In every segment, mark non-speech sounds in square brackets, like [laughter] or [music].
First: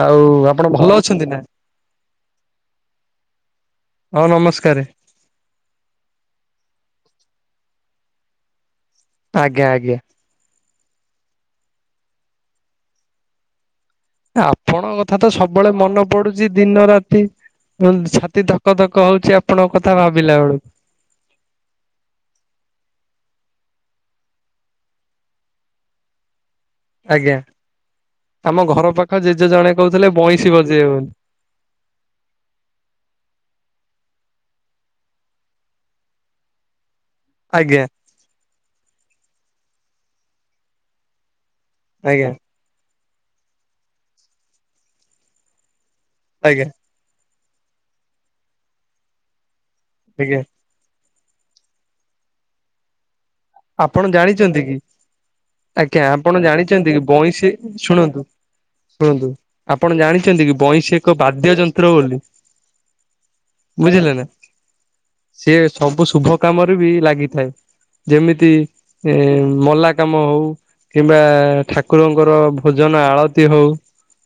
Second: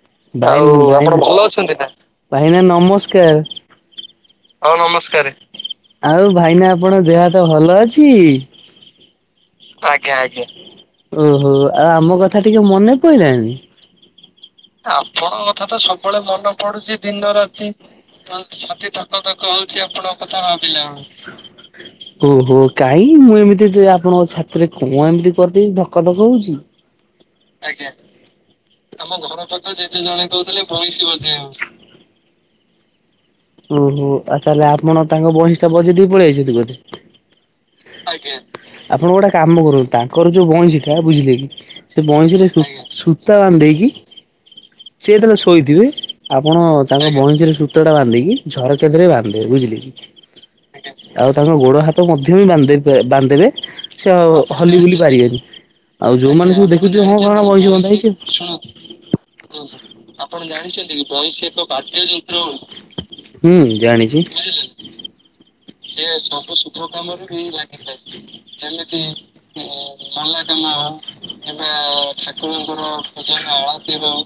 ଆଉ ଆପଣ ଦାଉ ଭଲ ଆମର ଅଛନ୍ତି ନା? ଭଲ ଅଛନ୍ତି ନା ଭାଇନା ନମସ୍କାର। ହଁ ହଉ ନମସ୍କାରେ ନମସ୍କାର ଆଉ ଭାଇନା ଆପଣ ଦେହ ହାତ ଭଲ ଅଛି? ଆଜ୍ଞା ଆଜ୍ଞା ଓହୋ ଆଉ ଆମ କଥା ଟିକେ ମନେ ପଇଲାଣିି? ଆପଣଙ୍କ କଥା ତ ସବୁବେଳେ ମନେ ପଡୁଛି ଦିନ ରାତି ଉଁ ଛାତି ଧ ଧକ ଧକ ହଉଚି ଆପଣଙ୍କ କଥା ଭାବିଲା ବେଳକୁ। ଓ ହୋ କାହିଁ ମୁଁ ଏମିତି ଯେ ଆପଣଙ୍କ ଛାତତିରେ କଣ ଏମିତି କରିଦେଇ ଧକ ଧକ ହଉଛି। ଆଜ୍ଞା। ଆଜ୍ଞା ଆମ ଘର ପାଖ ଆମ ଜେଜେ ଘର ଜଣେ ପାଖ ଜେଜେ କହୁଥିଲେ ଜଣେ ବଇଁଶୀ ଦଉଥିଲେ ବଜେଇବେ ବଇଁଶୀ ବୋଲି ବଜେଇବାକୁ। ଉଁ ହୁଁ ଆଉ ତାହେଲେ ଆପଣ ତାଙ୍କ ବଇଁସ ଟା ବଜେଇ ଦେଇ ପଳେଇ ଆଇଛନ୍ତିୁ ବୋଧେ। ଆଜ୍ଞା।। ଆଜ୍ଞା ଆପଣ ଗୋଟେ କାମ କରନ୍ତୁ ତାଙ୍କର ଯୋଉ ବଇଁଶୀ ବୁଝିଲେ କି? ସେ ଆଜ୍ଞା ବଇଁଶୀରେ ସୂ ସୂତା ବାନ୍ଧିଧେଇକି ସିଏ ଯେତେବେଳେ ଶୋଇଥିବେ ଆଜ୍ଞା ଆପଣ। ତାଙ୍କ ବଇଁଶିରେ ସୂତ ଟା ବାନ୍ଧି ଦେଇକି ଝରକା ଧେରେ ବାନ୍ଧିଦେବେ ବୁଝିଲେ କି? ଆଜ୍ଞା। ଆଜ୍ଞା ଆଉ ତାଙ୍କ ଗୋଡ ହାତ ମଧ୍ୟ ବି ବାନ୍ଧ ବେ ବାନ୍ଧ ଦେବେ। ଆପଣ ସେ ଆଉ ଜାଣିଛନ୍ତି କି ହଲି ବୁଲି ପାରିବେନି। ଆଜ୍ଞା ଆଉ ଆପଣ ଯୋଉମାନେ ସବୁ ଜାଣିଛନ୍ତି କି ଦେଖୁଥିବେ ହଁ କଣ ବଇଁଶୀ ବନ୍ଧା ହେଇଛି ଆଉ ଶୁଣନ୍ତୁ ସୁଣନ୍ତୁ ଶୁଣନ୍ତୁ ଆପଣ କୁହଁନ୍ତୁ ଆପଣ ଜାଣିଛନ୍ତି କି ବଇଁଶୀ ଜାଣିଛନ୍ତି କି ଏକ ବଇଁଶୀ ବାଦ୍ୟ ଏକ ଯନ୍ତ୍ର ବାଦ୍ୟ ବୋଲି ଯନ୍ତ୍ର ବୋଲି। ହୁଁ ବୁଝିଲେ ଜାଣିଛି ନା। ଜାଣିଛନ୍ତି ସିଏ ସବୁ ସିଏ ଶୁଭ ସବୁ କାମରେ ସୁଭ ବି କାମରେ ଲାଗିଥାଏ ବି ଯା ଇଟେ ଯେମିତି ଯେମିତି ଏ ଉଁ ମଲା କାମ ମଲାକାମ ହଉ କିମ୍ବା ଠାକୁରଙ୍କର ଠାକୁର ଠାକୁର ଭୋଜନ ପୁଜାରେ ହଉ ଆଳତି ରେ ହଉ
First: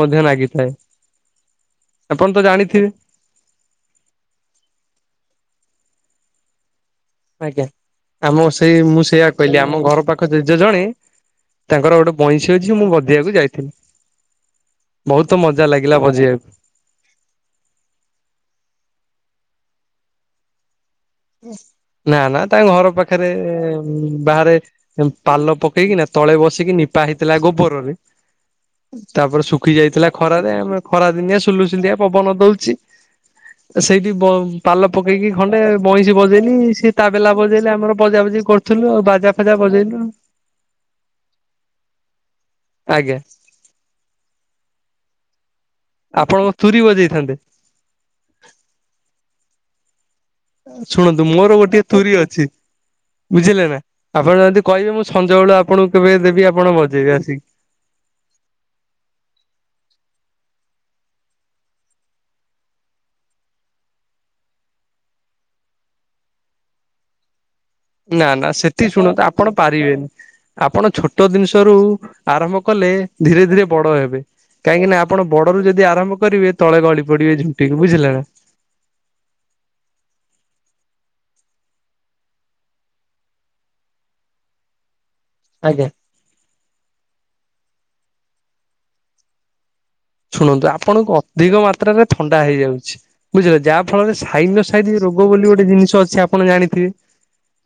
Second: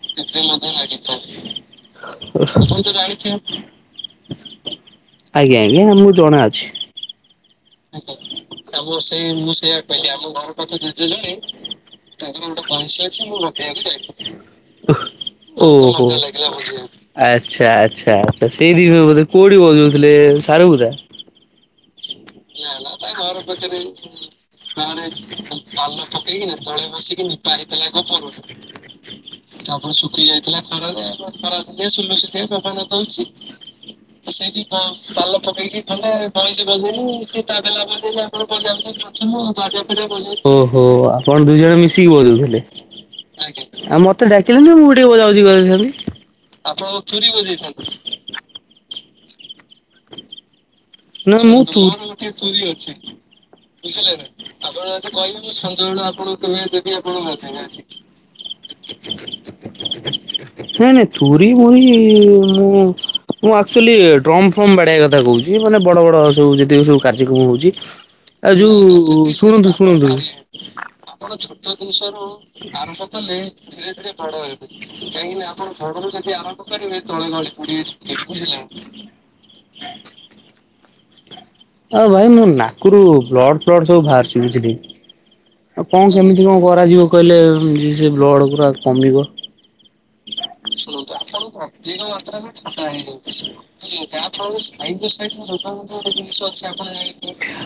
ମଧ୍ୟ ଏଥିରେ ଲାଗିଥାଏ। ମଧ୍ୟ ଆପଣ ଲାଗିଥାଏ। ତ ଓ ହୋ ମୁଁ ଜାଣିଥିବେ ତ ଜାଣିଛି ଆଜ୍ଞା ଆଜ୍ଞା ଆମକୁ ଜଣା ଅଛି। ଆଜ୍ଞା। ଆଜ୍ଞା ଆମ ସେଇ ସାମ ସେଇ ମୁଁ କହିଲି ଆମ ସେଇଆ ଘର କହିଲି ପାଖ ଆମ ଘର ଜେଜେ ପାଖ ଜଣେ ଯେଯେ ଜଣେ ଗୋଟେ ତାଙ୍କର ବଇଁଶୀ ଗୋଟେ ଅଛି ମୁଁ ବଇଁଶୀ ଅଛି ବଜେଇବାକୁ ମୁଁ ଯାଇଥିଲି ବଯେଇବାକୁ ଯାଇ ଥିଲି। ବହୁତ ମଜା ଓ ଲାଗିଲା ହୋ ମଜା ବଜେଇବାକୁ। ଲାଗିଲା ବୁଝେଇ ବାକୁ। ଆଚ୍ଛା ଆଚ୍ଛା ଆଚ୍ଛା ସେଇ ଦିରେ ବୋଧେ କୋଉଠି ବଜଉଥିଲେ ସାରୁବୁଦା? ନା ନା ତାଙ୍କ ଘର ପାଖେରେ ବାହାରେ ପାଲ ପକେଇକି ନା ତ ତଳେ ବସିକି ନିପା ହେଇଥିଲା ଗୋବରରେ, ତାପରେ ଶୁଖି ଯାଇଥିଲା ଖରାରେ ଆମେ ଖରା ଦିନିଆଁ ସୁଲୁ ସୁଲିଆ ପବନ ଦଉଛି। ସେଇଠି ବ ପାଲ ପକେଇକି ଖଣ୍ଡେ ବଇଁଶି ବଜେଇଲିି ସିଏ ତା ବେଲା ବ ତାବେଲା ବଜେଇଲି ଆପଣ ବଜା ବୁଯି କରୁଚି ମୁଁ ବାଯା ବଜେଇଲୁ ଫାଯା ବଯେଇ ଓହୋ ଆପଣ ଦୁଇ ଜଣ ମିଶିକି ବଜଉଥିଲେ ଆଜ୍ଞା। ଆଉ ମତେ ଡାକିଲେନି ମୁଁ ଟିକେ ବଜା ବୁଜି କରିଦେଇଥାନ୍ତି ତୁରି ଆପଣ କଣ ତୁରୀ ବଜେଇଥାନ୍ତେ ବଜେଇ ଥାନ୍ତେ? ଶୁଣନ୍ତୁ ନା ମୋର ମୁଁ ଗୋଟିଏ ତୁର ମୋର ତୁରି ଗୋଟିଏ ତୁରି ଅଛି। ବୁଝିଲେ ନା ଆପଣ ଆପଣ ଯଦି ସଞ୍ଜ କହିବେ ବେଳୁ ମୁଁ ସଞ୍ଜବେଳୁ କେବେ ଆପଣଙ୍କୁ ଦେବି ଆପଣ କେବେ ଦେବି ବଜେଇବେ ଆପଣଙ୍କୁ ଆସିକି। [inaudible] [unintelligible] ନାଁଇ, ନାଇଁ, ଥୁରି ମୁରି ମୁଁ ମୁଁ ଆକ୍ଚୁଆଲି ଡ୍ରମ୍ ଫ୍ରମ୍ ବାଡ଼େଇଆ କଥା କହୁଛି, ମାନେ ବଡ଼ ବଡ଼ ସବୁ ଯଦି ସବୁ କାର୍ଯ୍ୟକ୍ରମ ହଉଛି। ନା ନା ଆ ଯୋଉ ସେଠି ଆପଣ ଶୁଣନ୍ତୁ ପାରିବେନି ଶୁଣନ୍ତୁ। ଆପଣ ଛୋଟ ଜିନିଷରୁ କଲେ ଧୀରେ ଧୀରେ ବଡ ହେବେ କାହିଁକି ନା ଆପଣ ଘରରୁ ଯଦି ଆରମ୍ଭ କରିବେ ତଳେ ଗଳି ପଡ଼ି ଯିବେ, ବୁଝିଲେ? ଆଉ ଭାଇ ମୋ ନାକରୁ ବ୍ଲଡ ଫ୍ଲଡ ସବୁ ବାହାରୁଛି, ବୁଝିଲି। ଆଜ୍ଞା। ଆଉ କଣ କେମିତି କଣ କରାଯିବ କହିଲେ ସେ ବ୍ଲଡ ପୁରା କମିବ? ଶୁଣନ୍ତୁ ଆପଣଙ୍କୁ ଅଧିକ ଥଣ୍ଡା ମାତ୍ରାରେ ଥଟା ହେଇଯାଉଛି ବୁଝିଲେ ବଝିଲେ ଯାହା ଫଳରେ ସାଇନୋସାଇଡ୍ ସାଇନସ୍ ରୋଗ ବୋଲି ଗୋଟେ ଜିନିଷ ଅଛି ଆପଣ ଜାଣିଥିବେ।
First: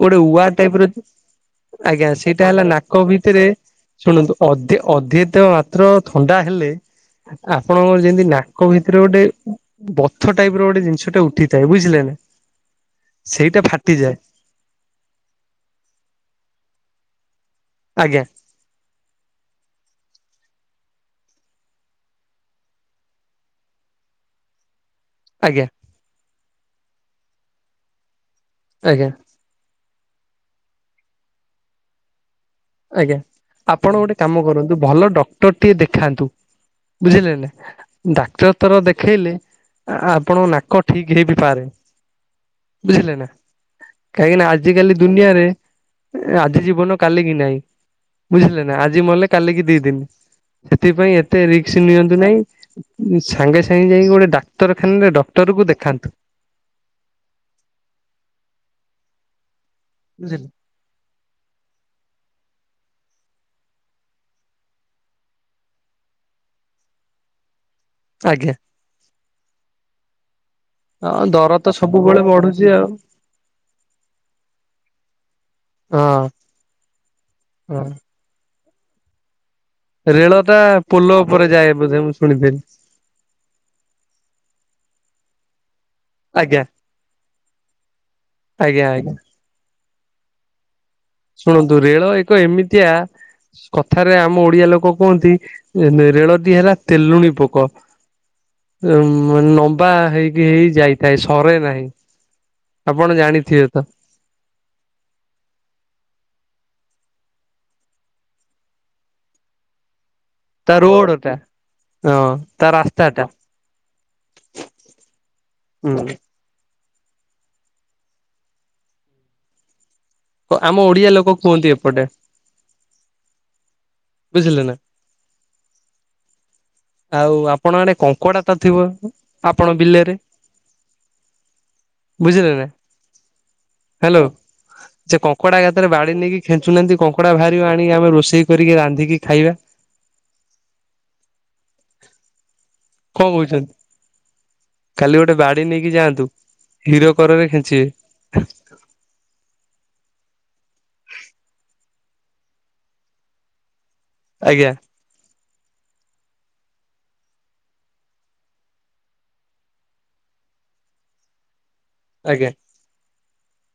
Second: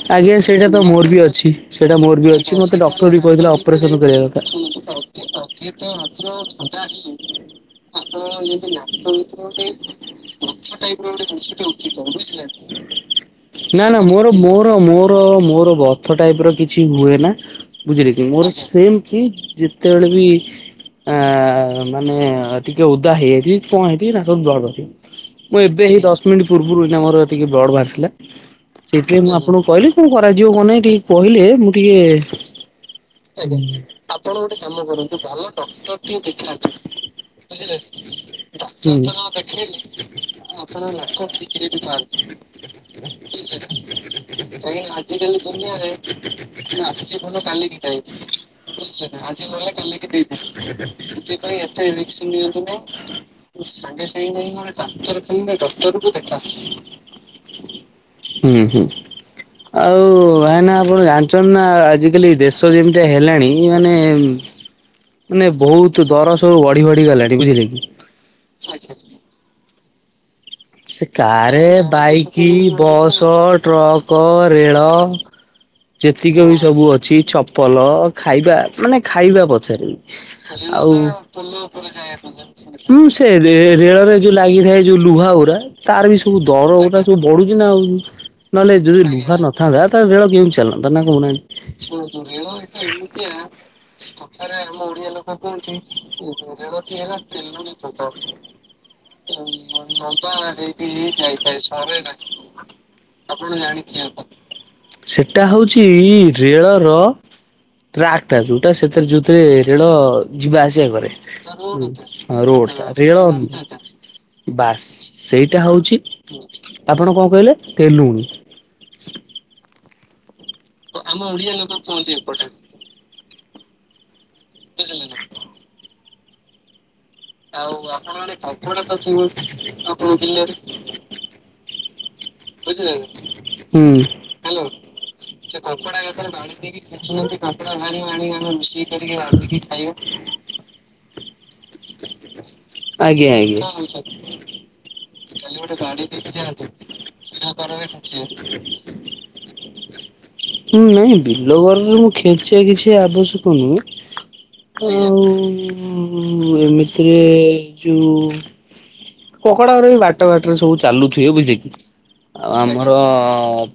ଗୋଟେ ଆଜ୍ଞା, ଉଆ ସେଇଟା ଟାଇପ୍ ତ ର ମୋର ବି ଅଛି। ସେଇଟା ଆଜ୍ଞା ମୋର ବି ଅଛି, ହେଲା ମତେ ନାକ ଡକ୍ଟର ବି ଭିତରେ କହିଥିଲା ଅପରେସନ କରିବା ଶୁଣନ୍ତୁ କଥା। ଅଧେ ଅଧିତ ଆପଣ ଆପଣଙ୍କର ଯେମିତି ନାକ ଭିତରେ ଗୋଟେ ବଥ ଟାଇପ୍ ର ବଥ ଟାଇପର ଜିନିଷଟା ଗୋଟେ ଉଠିଥାଏ ଜିନିଷଟେ ବୁଝିଲେ ନା। ଉଠି ସେଇଟା ନା, ନା, ଫାଟିଯାଏ ମୋର ମୋର ମୋ ର ମୋର ବଥ ଟାଇପର କିଛି ହୁଏନା ବୁଝିଲେ ଆଜ୍ଞା କି, ମୋର ସେମିତି ଯେତେବେଳେ ପି ଆଁ ମାନେ ଟିକେ ଉଦା ହେଇଯାଇଥିବି କଣ ହେଇଥିବି ନାକରୁ ବ୍ଲଡ୍ ବାହାରୁଛି। ମୁଁ ଆଜ୍ଞା ଏବେ ହେଇ ଦଶ ମିନିଟ୍ ପୂର୍ବରୁ ଏଖିନା ମୋର ଟିକେ ବ୍ଲଡ୍ ବାହାରିିଥିଲା, ଆଜ୍ଞା ସେଇଥିପାଇଁ ମୁଁ ଆପଣଙ୍କୁ କହିଲି। କଣ କରାଯିବ କହୁନ ଏଇ ଟିକେ କହିଲେ ମୁଁ ଟିକେ ଆଜ୍ଞା, ଆପଣ ଗୋଟେ କାମ କରନ୍ତୁ, ଭଲ ଡକ୍ଟର ଟିଏ ଦେଖାନ୍ତୁ। ହୁଁ। ବୁଝିଲେ ନା। ଡାକ୍ତର [inaudible] କାହିଁକି ନା ତର ଦେଖେଇଲେ ଆପଣଙ୍କ ନାକ ଠିକ୍ ହେଇ ବିି ପାରେ ବୁଝିଲେ ନା। କାହିଁକି ନା ଆଜିକାଲି ଆଜିିକାଲି ଦୁନିଆରେ ଆଜି ଭଲ କାଲି ଠିକ୍ ନାହିଁ, ବୁଝିଲେ ନା ଆଜି କାଲିକି ମଲେ ଦିନ କାଲିିକି ଦି ଦିନ ସେଥିପାଇଁ ଏତେ ରିସ୍କ ନିଅନ୍ତୁ ନାହିଁ। ସାଙ୍ଗେ ସାଙ୍ଗେ ଯାଇଁକି ଗୋଟେ ଡାକ୍ତରଖାନାରେ ଡାକ୍ତର କୁ ଦେ ହୁଁ, ହୁଁ। ଆଉ ବୁଝିଲେ ଭାଇନା ଆପଣ ଜାଣିଛନ୍ତି ନା ଆଜିକାଲି ଦେଶ ଯେମିତିଆ ହେଲାଣି ମାନେ ମାନେ ବହୁତ ଦର ସବୁ ବଢି ବଢି ଗଲାଣି, ବୁଝିଲେ କି? ଆଜ୍ଞା। ଆଚ୍ଛା। ସେ ହଁ ଦର କାରେ, ତ ସବୁବେଳେ ବାଇକ୍, ବଢୁଛି ଆଉ ବସ୍, ଟ୍ରକ୍, ରେଳ ହଁ ଯେତିକ ଜିନିଷ ସବୁ ଅଛି, ଚପଲ, ହଁ ଖାଇବା ମାନେ ଖାଇବା ପ [inaudible] ରେଳ ଟା ଆଉ ପୋଲ ଉପରେ ଯାଏ ବୋଧେ ମୁଁ ଶୁଣିଥିଲି ହୁଁ, ସେ ରେ ରେଳ ରେ ଯୋଉ ଲାଗିଥାଏ ଯୋଉ ଲୁହା ଗୁରା ତାର ବି ସବୁ ଆଜ୍ଞା ଦର ଗୁରା ସବୁ ବଢୁଛି ନା ଆଉ, ନହେଲେ ଆଜ୍ଞା ଯଦି ଆଜ୍ଞା ଲୁହା ନଥାନ୍ତା ତାହାଲେ ରେଳ କେମିତି ଚାଲ ନ୍ତା, ନା କହୁନାହାନ୍ତି? ଶୁଣନ୍ତୁ ରେଳ କୁହନ୍ତି ଏକ [unintelligible] ଏମିତିଆ କଥାରେ ଆମ ଓଡିଆ ଲୋକ କୁହନ୍ତି କିଏ ହେଲା ତେଲୁଣି ପୋକ। ଉଁ ମାନେ ଲମ୍ବା ହେଇ ହେଇ ହେଇ ଯାଇଥାଏ ସରେ ନାହିଁ, ଆପଣ ଜାଣିଥିବେ ତ। ସେଟା ହଉଛି ରେଳ ର ଟ୍ରାକ୍ ଟା ଯୋଉଟା ସେଥିରେ ଯୋଉଥିରେ ରେଳ ଯିବା ତା ଆସିବା କରେ, ରୋଡ ଟା ହଁ ତା ରୋଡ଼ ରାସ୍ତା ଟା ରେଳ ବାସ୍। ସେଇଟା ହଉଛି ହୁଁ ଆପଣ କଣ କହିଲେ ତେଲୁଣି। ଆମ ଓଡିଆ ଲୋକ କୁହନ୍ତି ଏପଟେ। ବୁଝିଲ ନା। ନା। [unintelligible] ଆଉ ଆପଣଙ୍କ ଆଡେ କପଡା ତ ଆପଣ ଅଛିିବହୁତ୍ ବିଲରେ ଆପଣଙ୍କ ପିଲରେ। ବୁଝିଲେ ନା ହୁଁ ହ୍ୟାଲୋ। ସେ କଙ୍କଡା ଗାତରେ ବାଡ଼ି ଦେଇକି ଖେଞ୍ଚିଲେ କଙ୍କଡା ଭରିବ ଆଣିକି ଆମେ ରୋଷେଇ କରିକି ରନ୍ଧିକି ଖାଇବା। [inaudible] କଣ ଆଜ୍ଞା କହୁଛନ୍ତି ଆଜ୍ଞା। କାଲି ଗୋଟେ ବାଡ଼ି ନେଇକି ଯାଆନ୍ତୁ ହୀର କରରେ ଖେଞ୍ଚିବେ। ଆଚ୍ଛା। [unintelligible] ହଁ ନାଇଁ ବିଲ ଗଲେ ମୁଁ ଖେଞ୍ଚିବା କିଛି ଆବଶ୍ୟକ ନୁହେଁ। ଆଜ୍ଞା। ଆଉ ଏମିତିରେ ଯୋଉ କକଡା ଗୁଡାକ ବି ବାଟ ବାଟରେ ସବୁ ଚାଲୁଥିବେ ବୁଝିଲେ କି ଆଜ୍ଞା ଆଉ ଆମ ତ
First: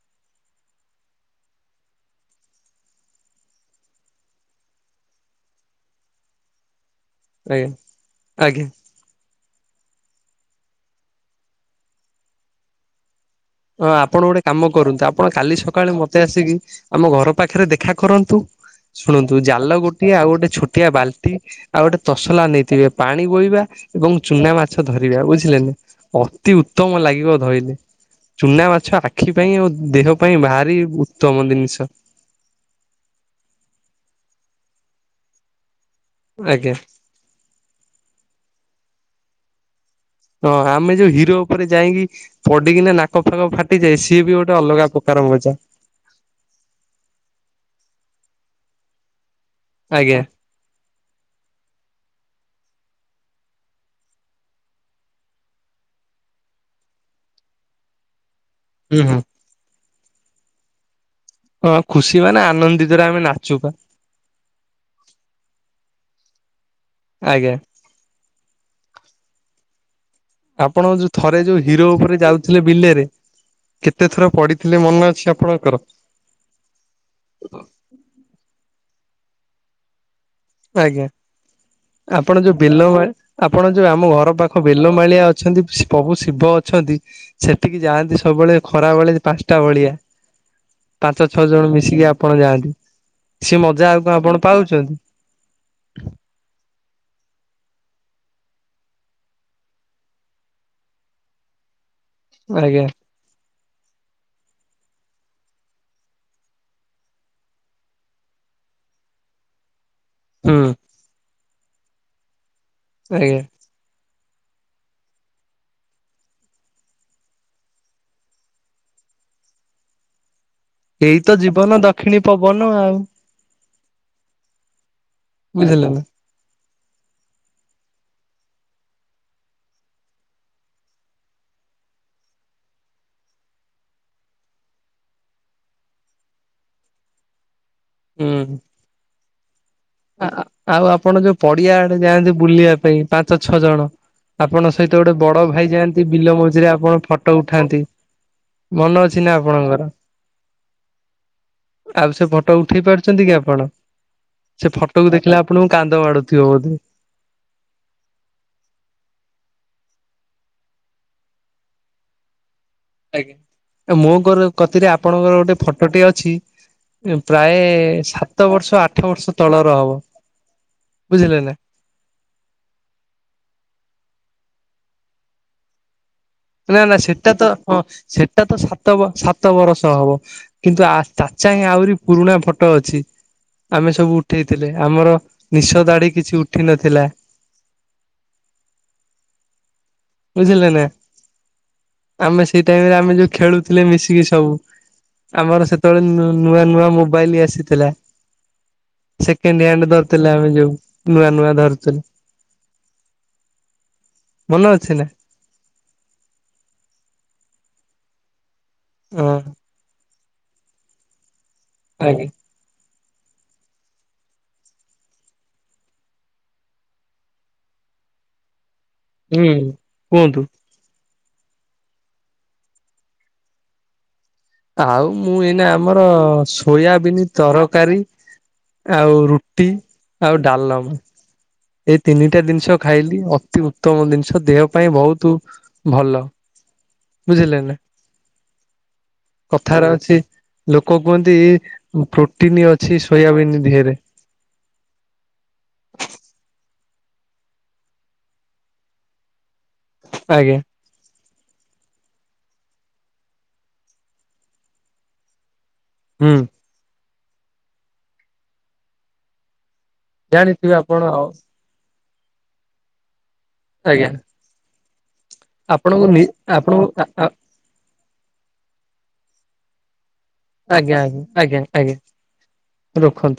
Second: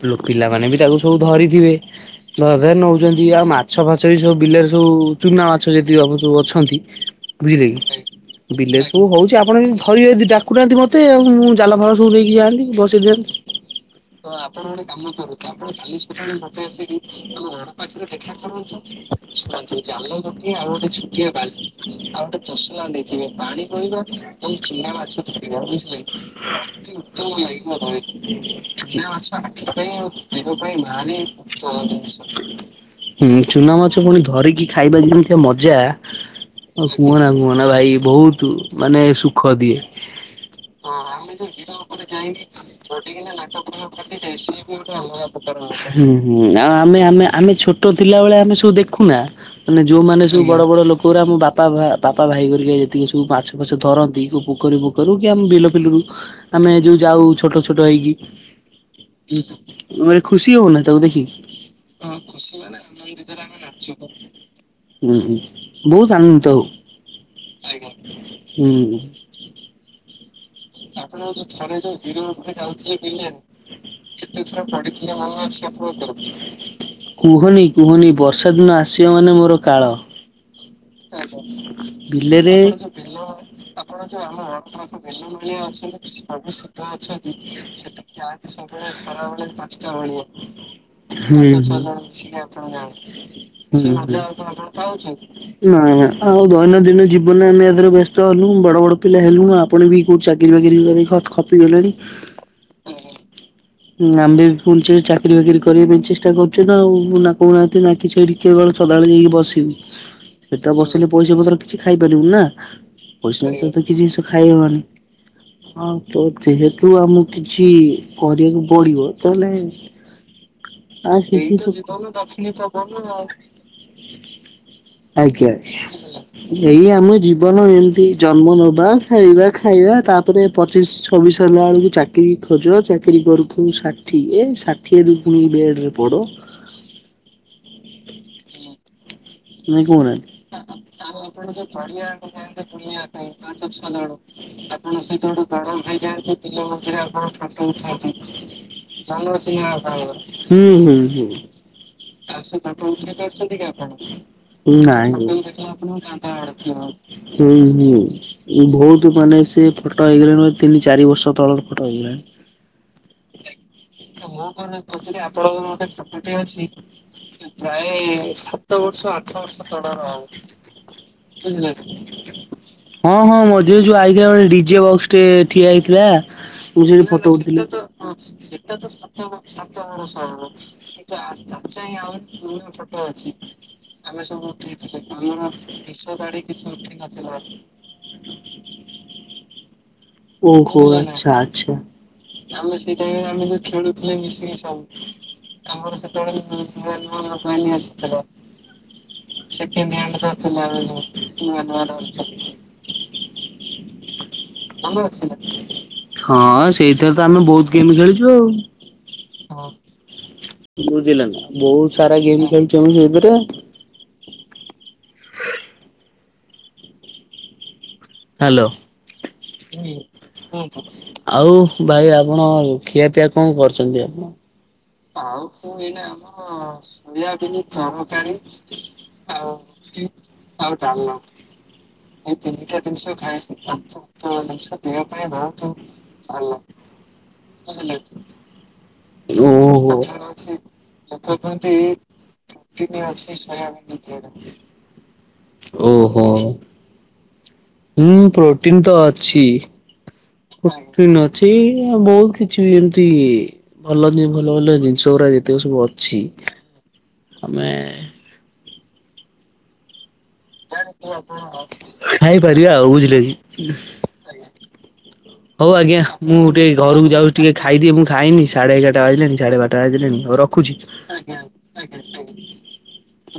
ପିଲ ପିଲାମାନେ ବି ତାକୁ ସବୁ ଧରିଥିବେ। ଧରା ଧରି ନଉଛନ୍ତି ଆଉ ମାଛ ଫାଛ ବି ସବୁ ବିଲରେ ସବୁ ଚୁନା ମାଛ ଯଦି ଆପଣ ସବୁ ଅଛନ୍ତି। ଆଜ୍ଞା ବୁଝିଲେ କି ଆଜ୍ଞା ବିଲେଶ ସବୁ ହଉଛି ଆପଣ ଯଦି ଧରିବେ ଡାକୁୁନାହାନ୍ତି ମତେଉ ମୁଁ ଜାଲ ଫାଲ ସବୁ ନେଇକି ଯାଆନ୍ତି ବସେଇ ଦିଅନ୍ତି। ହଁ ଆପଣ ଗୋଟେ କାମ କରୁନ୍ତୁ ଆପଣ କାଲି ସକାଳେ ମତେ ଆସିକି ଆମ ଘର ପାଖରେ ଦେଖା କରନ୍ତୁ। ଆପଣ ଶୁଣନ୍ତୁ ଚାଲ ଦୋକି ଆଉ ଗୋଟେ ଛୁଟିଆ ବାଲି ଆଉ ଗୋଟେ ଚଷଲା ନେଇଥିବେ ପାଣି। [unintelligible] କହିବା ଚୁନା ମାଛ [unintelligible] ବୁଝିଲେ କି ଉତ୍ତମ ଲାଗିବ। ଏ ଚୁନା ମାଛ ଆମ ପାଇଁ ଦେହ ପାଇ ଭାରି [unintelligible] ହୁଁ ଚୁନା ମାଛ ପୁଣି ଧରିକି ଖାଇବା ଯେମିତିଆ ମଜା। ଆଜ୍ଞା। ଆଉ କୁହନା କୁହନା ଭାଇ ବହୁତ ମାନେ ସୁଖ ଦିଏ। ହଁ ଆମେ ଯୋଉ ହିରୋ ଉପରେ ଯାଇକି ପଡିକିନା ନାକ ଫାକ ଫାଟିଯାଏ ସିଏ ବି ଗୋଟେ ଅଲଗା ପ୍ରକା ତାର ମଜା। ହୁଁ ହୁଁ ଆଉ ଆମେ ଆମେ ଆମେ ଛୋଟ ଥିଲାବେଳେ ଆମେ ସବୁ ଦେଖୁନା ମାନେ ଆଜ୍ଞା ଯୋଉମାନେ ସବୁ ବଡ ବଡ ଲୋକ ଉରା ମୋ ବାପା ବାପା ଭାଇ ହରିକା ଯେତିକି ସବୁ ବାଛ ଫାଛ ଧରନ୍ତି- ପୋଖରୀ ବୋଖରି ରୁ କି ଆମେ ବିଲ ଫିଲରୁ ଆମେ ଯୋଉ ଯାଉ ଛୋଟ ଛୋଟ ହେଇକି। ହୁଁ ହୁଁ ଉ ଭାରି ଖୁସି ହଉନା ତାକୁ ଦେଖି। ହଁ ଖୁସି ମାନେ ଆମେ ମାନେ [unintelligible] ହୁଁ ହୁଁ ବହୁତ ଆନନ୍ଦିତ ହଉ। ଆଜ୍ଞା! ଆଜ୍ଞା। ହୁଁ ଆପଣ ଯୋଉ ଥରେ ଯୋଉ ହିରୋ ଉପରେ ଯାଉଥିଲେ ବିଲେରେ [unintelligible] କେତେ ଥର ପଡିଥିଲେ ମନେ ଅଛି ଆପଣଙ୍କର? କୁହନି କୁହନି ବର୍ଷା ଦିନ ଆସିବ ମାନେ ମୋର କାଳ। ଆଜ୍ଞା [unintelligible] ଆପଣ ବିଲରେ ଯୋଉ ବେଲ ମା ଆପଣ ଯୋଉ ଆମ ଘର ପାଖ ବେଲମାଳିଆ ଅଛନ୍ତି ପ୍ରଭୁ ଶିବ ଅଛନ୍ତି ସେଠିକି ଯାଆନ୍ତି ସବୁବେଳେ ଖରା ବେଳେ ପାଞ୍ଚଟା ଭଳିଆ [unintelligible] [inaudible] [unintelligible] ପାଞ୍ଚ ଛଅ ନାଇ ଜଣ ନା ମିଶିକି ଆପଣ ଯାଆନ୍ତି ଆଉ ସେ ଦୈନନ୍ଦିନ ମଜା ଆଉ କଣ ଜୀବନରେ ଆପଣ ପାଉଛନ୍ତି? ଆମେ ଏଥେରେ ବ୍ୟସ୍ତ ହେଲୁ, ବଡ ବଡ ପିଲା ହେଲୁଣି ଆପଣ ବି। କଉଠି ଚାକିରି ବାକିରି କରିକି ଖ ଖପିଗଲେଣି। ଆଜ୍ଞା। [inaudible] ଆମେ ପୁଣି ସେ ଚାକିରି ବାକିରି କରିବା ପାଇଁ ଚେଷ୍ଟା କରୁଛୁ ତ ନା କହୁନାହାନ୍ତି। ନା କିଛି ଏଠି କେବେଳ ସଦାବେଳେ ପାଇଁ ବସିବି। ହୁଁ ସେଟା ବସିଲେ ପଇସା ପତ୍ର କିଛି ଖାଇ ପାରିବୁନୁ ନା ଆଜ୍ଞା [unintelligible] କିଛି ଜିନିଷ ଖାଇହବନି। ହଁ ତ ଯେହେତୁ ଆମକୁ କିଛି କରିବାକୁ ପଡିବ ତାହେଲେ ଏଇ ତ ଏଇତ ଜୀବନ ଦକ୍ଷିଣୀ ଦକ୍ଷୀଣୀ ପବନ ବପନ ଆଉ। ଆଜ୍ଞା ବୁଝିଲେ ଆଜ୍ଞା ନା ଏଇ ଆମ ଜୀବନ ଏମିତି ଜନ୍ମ ନବା ଖାଇବା ଖାଇବା ତାପରେ ପଚିଶ ଛବିଶ ହେଲା ବେଳକୁ ଚାକିରି ଖୋଜୁ ନ ଚାକିରି କରୁ କରୁ ଷାଠି ଠିଏ ଷାଠିଏରୁ ପୁଣି ବେଡ଼ ରେ ପଡ଼ ହୁଁ ଆଉ ଆପଣ ଯୋଉ ପଡିଆ ଆଡେ ଯାଆନ୍ତି ବୁଲିବା ପାଇଁ ପାଞ୍ଚ ଛ ଜଣ। ଆପଣ ଆପଣଙ୍କ ସହିତ ବଡ ଗୋଟେ ଭାଇ ଧରମ ଯାଆନ୍ତି ବିଲ ଭାଇଯାଆନ୍ତି ଵିଲ ମଝିରେ ଫଟୋ ଆପଣ ଫଟ ଉଠାନ୍ତି। ମନେ ଅଛି ନା ଆପଣଙ୍କର ହୁଁ ହୁଁ ହୁଁ ଆଉ ସେ [unintelligible] କେବେ ଆସୁଚନ୍ତି କି ଆପଣ? ସେ ସୁଟିଙ୍ଗ ଫଟୋକୁ ଦେଖିଲେ କାନ୍ଦ ଆପଣଙ୍କୁ ମାଡୁଥିବ ବୋଧେ। କାନ୍ଦ ମାଡୁଥିବ। ବୋହୁତୁ ମାନେ ସେ ଫଟୋ ହେଇଗଲାଣି ତିନି ଚାରି ବର୍ଷ ତଳର ଫଟୋ ହେଇଗଲାଣି। ଆଜ୍ଞା। ମୁଁ କଣ [unintelligible] ଆପଣଙ୍କର ଗୋଟେ ଫଟ ଟେ ଅଛି। ପ୍ରାୟ ପ୍ରାଏ ସାତ ବର୍ଷ ଆଠ ବର୍ଷ ତଳର ହବ। ବୁଝିଲେ ନା [unintelligible] ହଁ ହଁ ମଝିରେ ଯୋଉ ଆଇଥିଲା ଗୋଟେ ଡିଜେ ବକ୍ସ ଟେ ଠିଆ ହେଇଥିଲା। ମୁଁ ନାଁନାଁ ସେଇଠି ଫଟୋ ସେଟା ତ ହଁ ସେଟା ତ ଉଠେଇଲି ସାତ ବ ସାତ ବରଷ ହବ। କିନ୍ତୁ ଆ ତା ଚାଇଁ ଆଉରି ପୁରୁଣା ଫଟୋ ଅଛି। ଆମେ ସବୁ ଉଠେଇଥିଲେ ଆମର ନିଷ ଦାଢି କିଛି ଉଠିନଥିଲା। ଓ ବୁଝିଲେ ନା ହୋଃ ଆଚ୍ଛା ଆଚ୍ଛା। ଆମେ ସେଇ ଟାଇମ୍ ରେ ଆମେ ଯୋଉ ଖେଳୁଥିଲେ ମିଶିକି ସବ ଆମର ସେତେବେଳେ ନୁ ନୂଆ ନୂଆ ମୋବାଇଲି ଆସିଥିଲା। ସେକେଣ୍ଡ ହ୍ୟାଣ୍ଡ୍ ଧରୁଥିଲେ ଆମେ ଆମେ ଦୁହେଁ ନୂଆ ନୂଆ ଧରୁଚନ୍ତି। ମନେ ଅଛି ନା? ହଁ ସେଇଥିରେ ତ ଆମେ ବୋହୁତ ଗେମ୍ ଖେଳିଚୁ ଆଉ। ହଁ ବୁଝିଲେନା ବୋହୁତ ସାରା ଆଜ୍ଞା ଗେମ୍ ଖେଳିଚୁ ଆମେ ସେଥିରେ। [inaudible] ହାଲୋ ହୁଁ କୁହନ୍ତୁ ଆଉ ଭାଇ ଆପଣ ଖିଆପିଆ କଣ କରୁଚନ୍ତି ଆପଣ? ଆଉ ମୁଁ ଏଇନା ଆମର ସୋୟାବିନ ତରକାରୀ ଆଉ ରୁଟି ଆଉ ଡାଲମ ଏଇ ତିନିଟା ଜିନିଷ ଖାଇଲି ଅତି ଉତ୍ତମ ଜିନିଷ ଦେହ ପାଇଁ ବୋହୁତୁ ଭଲ। ବୁଝିଲେନା କଥା ଥା ଓହୋ ଅଛି ଲୋକ କୁହନ୍ତି ପ୍ରୋଟିନ ଅଛି ସୋୟାବିନ୍ ଦିହରେ। [inaudible] ଓ ହୋ ହୁଁ ପ୍ରୋଟିନ୍ ତ ଅଛି। ଆଜ୍ଞ ପ୍ରୋଟିନ ଅଛି ଆଉ ବୋହୁତ କିଛିବି ଏମିତି ଭଲଯେ ଭଲ ଭଲ ଜିନିଷ ଉରା ଯେତିକ ସବୁ ଅଛି ହୁଁ ଆମେ ଜାଣିଥିବେ ଆପଣ ଆଉ ଖାଇପାରିବା ଆଉ ବୁଝିଲେକି? ଆଜ୍ଞା। ହଉ ଆଜ୍ଞା ଆପଣଙ୍କୁ ନି ମୁଁ ଟିକେ ଆପଣଙ୍କୁ ଘରକୁ ଯାଉଛି ଟିକେ ଖାଇଦିଏ ମୁଁ ଖାଇନି। ସାଢେ ଏଗାରଟା ବାଜିଲାଣି ସାଢେ ବାରଟା ବାଜିଲାଣି। ହଉ ର ରଖୁଚି। ଆଜ୍ଞା ଆଜ୍ଞା ଆଜ୍ଞା ଆଜ୍ଞା ରଖନ୍ତୁ।